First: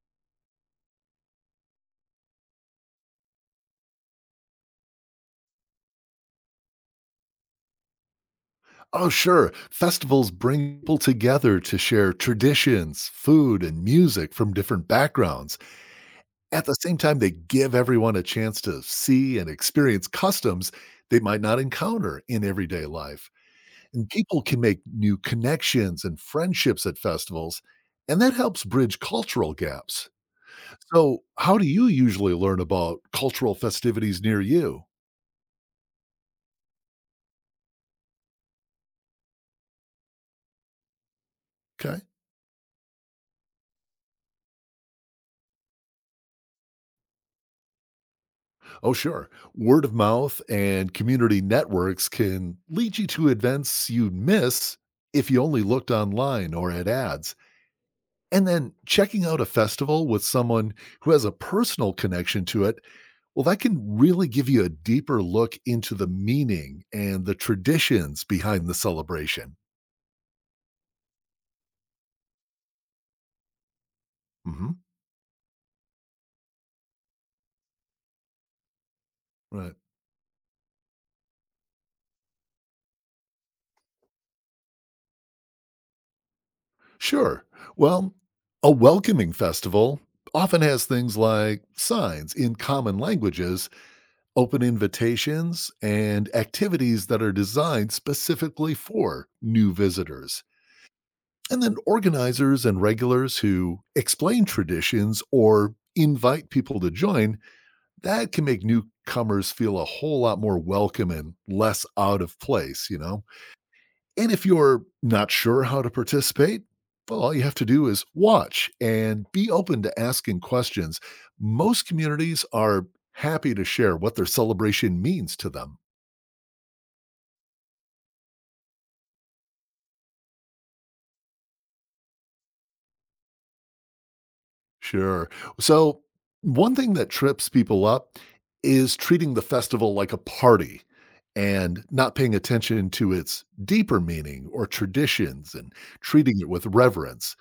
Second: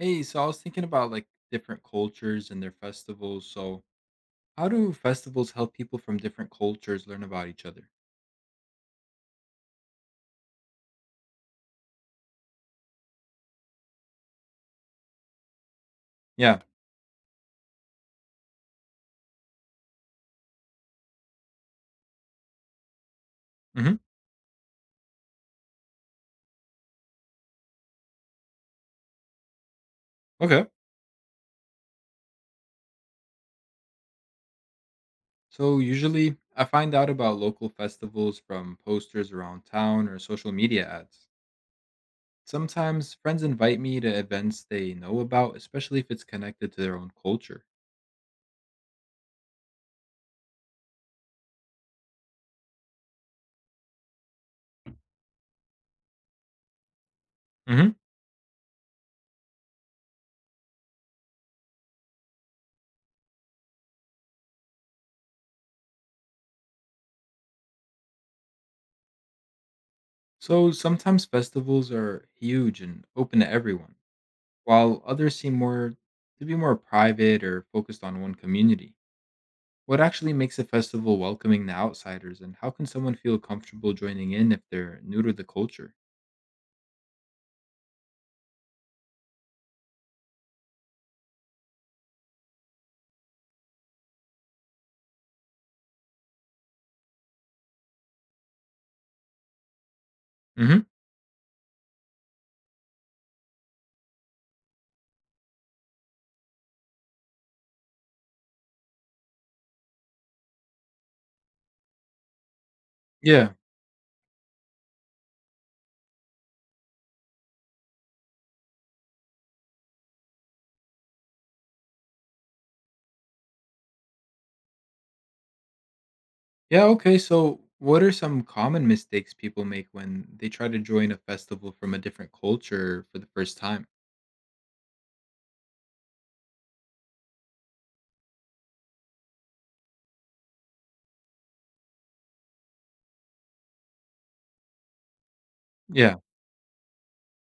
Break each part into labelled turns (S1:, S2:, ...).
S1: Hey, so I was thinking about different cultures and their festivals. So, how do festivals help people from different cultures learn about each other?
S2: Oh, sure. Festivals bring people together to share traditions, food, and music from different backgrounds.
S1: Yeah.
S2: At the same time, they give everyone a chance to see and experience customs they might not encounter in everyday life.
S1: Hmm.
S2: And people can make new connections and friendships at festivals, and that helps bridge cultural gaps.
S1: Okay.
S2: So, how do you usually learn about cultural festivities near you?
S1: So, usually I find out about local festivals from posters around town or social media ads.
S2: Okay.
S1: Sometimes friends invite me to events they know about, especially if it's connected to their own culture.
S2: Oh, sure. Word of mouth and community networks can lead you to events you'd miss if you only looked online or at ads.
S1: Hmm.
S2: And then checking out a festival with someone who has a personal connection to it, well, that can really give you a deeper look into the meaning and the traditions behind the celebration.
S1: So, sometimes festivals are huge and open to everyone,
S2: hmm
S1: while others seem more to be more private or focused on one community.
S2: Right.
S1: What actually makes a festival welcoming to outsiders, and how can someone feel comfortable joining in if they're new to the culture?
S2: Sure. Well, a welcoming festival often has things like signs in common languages, open invitations, and activities that are designed specifically for new visitors.
S1: Hmm.
S2: And then organizers and regulars who explain traditions or invite people to join, that can make newcomers feel a whole lot more welcome and less out of place.
S1: Yeah.
S2: And if you're not sure how to participate, well, all you have to do is watch and be open to asking questions. Most communities are happy to share what their celebration means to them.
S1: Yeah. Okay. So, what are some common mistakes people make when they try to join a festival from a different culture for the first time?
S2: Sure. So, one thing that trips people up is treating the festival like a party and not paying attention to its deeper meaning or traditions and
S1: Yeah.
S2: treating it with reverence.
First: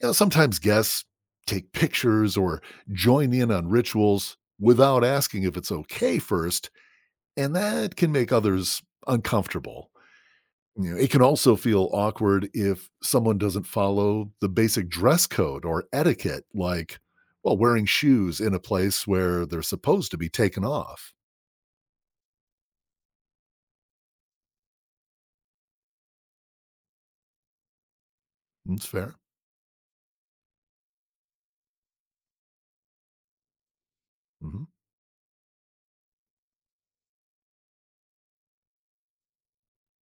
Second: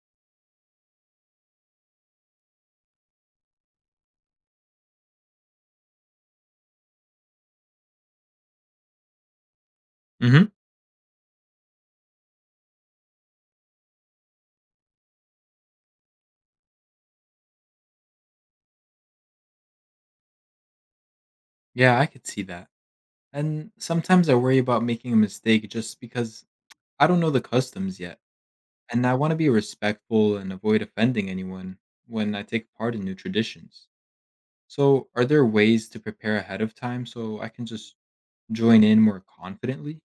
S2: You know, sometimes guests take pictures or join in on rituals without asking if it's okay first, and that can make others uncomfortable.
S1: Hmm.
S2: You know, it can also feel awkward if someone doesn't follow the basic dress code or etiquette, like, well, wearing shoes in a place where they're supposed to be taken off.
S1: Yeah, I could see that. And sometimes I worry about making a mistake just because I don't know the customs yet.
S2: That's
S1: And I
S2: fair.
S1: want to be respectful and avoid offending anyone when I take part in new traditions.
S2: hmm
S1: So, are there ways to prepare ahead of time so I can just join in more confidently?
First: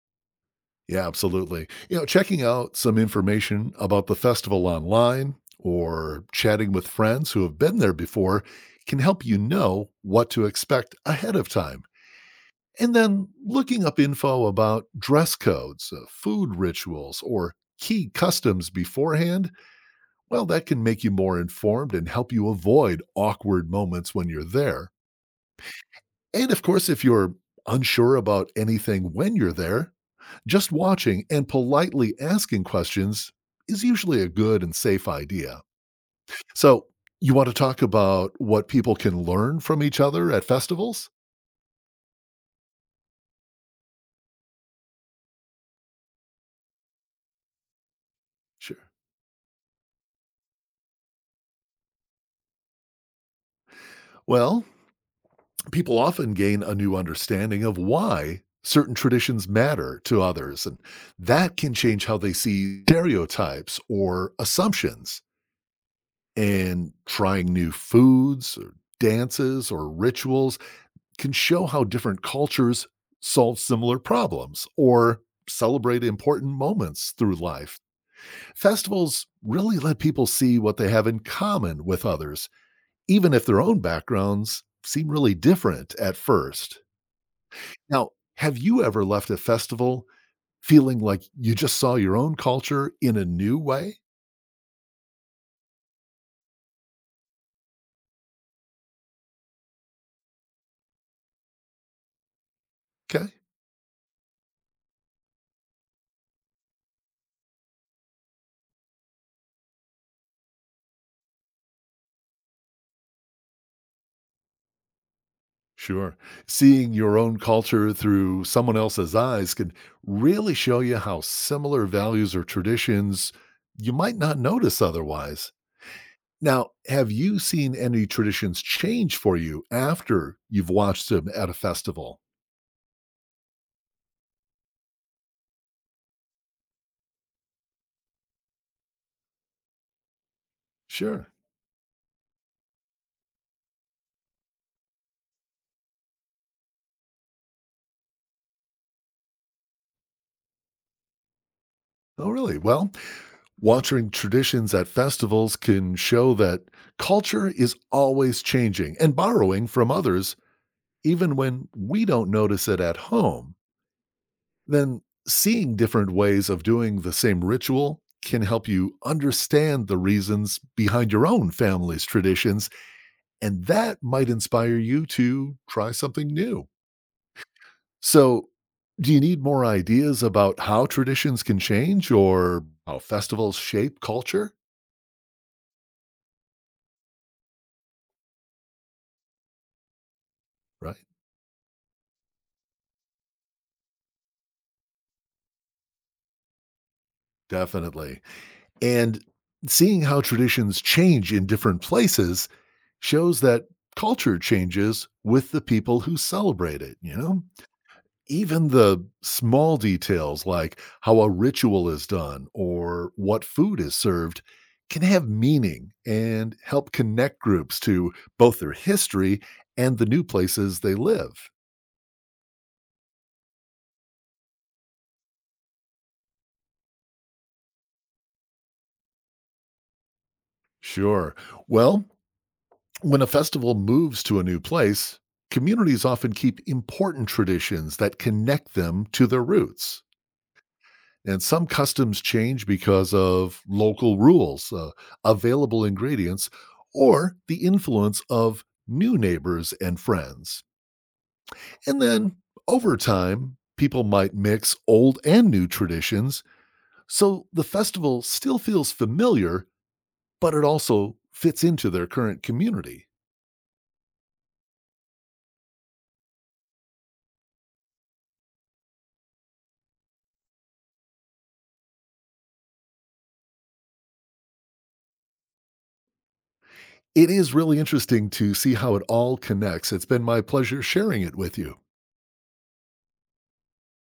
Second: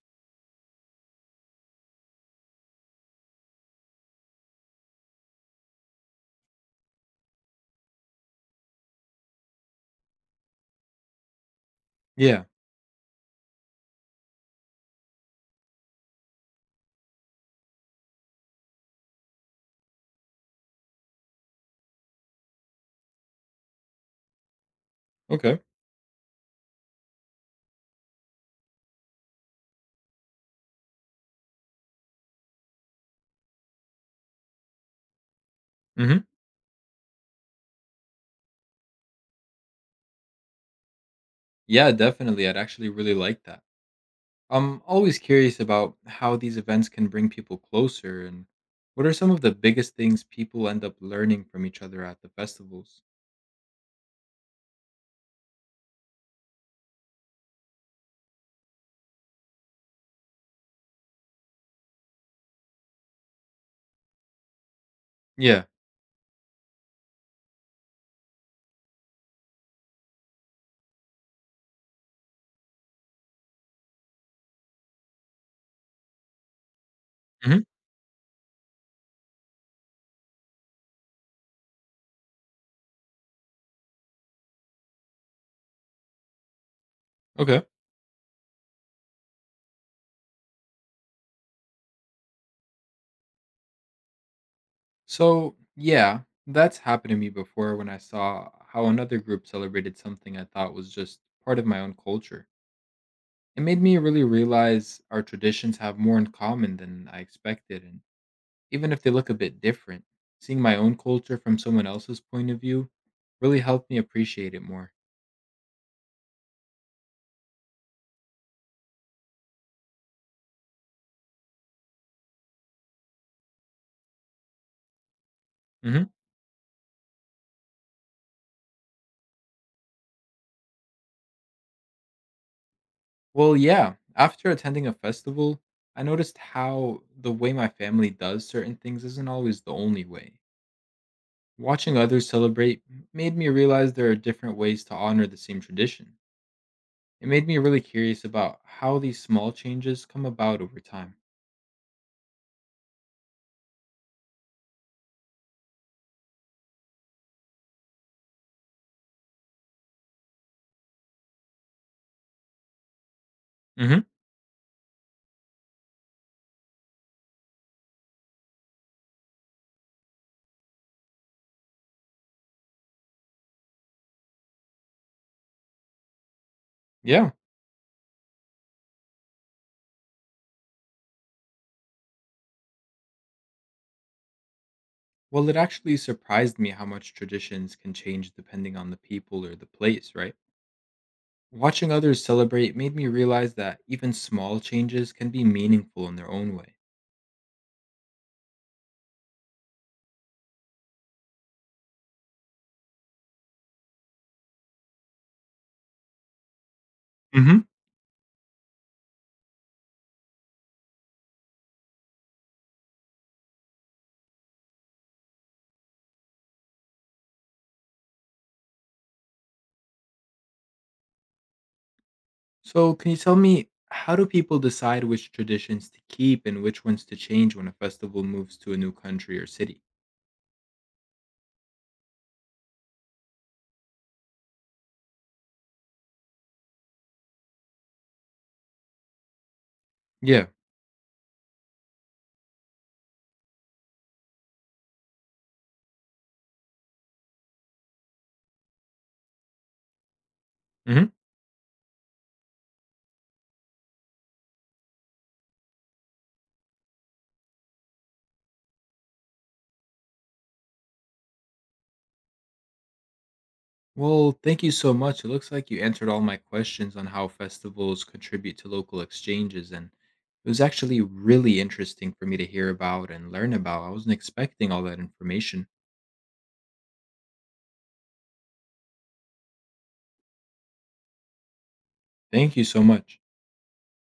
S2: Yeah, absolutely. You know, checking out some information about the festival online or chatting with friends who have been there before can help you know what to expect ahead of time.
S1: Yeah.
S2: And then looking up info about dress codes, food rituals, or key customs beforehand. Well, that can make you more informed and help you avoid awkward moments when you're there.
S1: Okay.
S2: And of course, if you're unsure about anything when you're there, just watching and politely asking questions is usually a good and safe idea.
S1: Hmm.
S2: So, you want to talk about what people can learn from each other at festivals?
S1: Yeah, definitely. I'd actually really like that. I'm always curious about how these events can bring people closer, and
S2: Sure.
S1: what are some of the biggest things people end up learning from each other at the festivals?
S2: Well, people often gain a new understanding of why certain traditions matter to others, and that can change how they see stereotypes or assumptions.
S1: Yeah.
S2: And trying new foods, or dances, or rituals can show how different cultures solve similar problems or celebrate important moments through
S1: Hmm.
S2: life. Festivals really let people see what they have in common with others, even if their own backgrounds seem really different at first.
S1: Okay.
S2: Now, have you ever left a festival feeling like you just saw your own culture in a new way?
S1: So, yeah, that's happened to me before when I saw how another group celebrated something I thought was just part of my own culture.
S2: Okay.
S1: It made me really realize our traditions have more in common than I expected, and even if they look a bit different, seeing my own culture from someone else's point of view really helped me appreciate it more.
S2: Sure. Seeing your own culture through someone else's eyes can really show you how similar values or traditions you might not notice otherwise.
S1: Hmm.
S2: Now, have you seen any traditions change for you after you've watched them at a festival?
S1: Well, yeah, after attending a festival, I noticed how the way my family does certain things isn't always the only way.
S2: Sure.
S1: Watching others celebrate made me realize there are different ways to honor the same tradition. It made me really curious about how these small changes come about over time.
S2: Oh, really? Well, watching traditions at festivals can show that culture is always changing and borrowing from others, even when we don't notice it at home.
S1: Hmm.
S2: Then seeing different ways of doing the same ritual can help you understand the reasons behind your own family's traditions, and that might inspire you to try something new.
S1: Yeah.
S2: So, do you need more ideas about how traditions can change or how festivals shape culture?
S1: Well, it actually surprised me how much traditions can change depending on the people or the place, right?
S2: Right,
S1: Watching others celebrate made me realize that even small changes can be meaningful in their own way.
S2: definitely. And seeing how traditions change in different places shows that culture changes with the people who celebrate it.
S1: Hmm.
S2: Even the small details like how a ritual is done or what food is served can have meaning and help connect groups to both their history and the new places they live.
S1: So, can you tell me, how do people decide which traditions to keep and which ones to change when a festival moves to a new country or city?
S2: Sure. Well, when a festival moves to a new place, communities often keep important traditions that connect them to their roots.
S1: Yeah.
S2: And some customs change because of local rules, available ingredients, or the influence of new neighbors and friends.
S1: Hmm.
S2: And then over time, people might mix old and new traditions, so the festival still feels familiar, but it also fits into their current community.
S1: Well, thank you so much. It looks like you answered all my questions on how festivals contribute to local exchanges, and it was actually really interesting for me to hear about and learn about. I wasn't expecting all that information.
S2: It is really interesting to see how it all connects. It's been my pleasure sharing it with you.
S1: Thank you so much.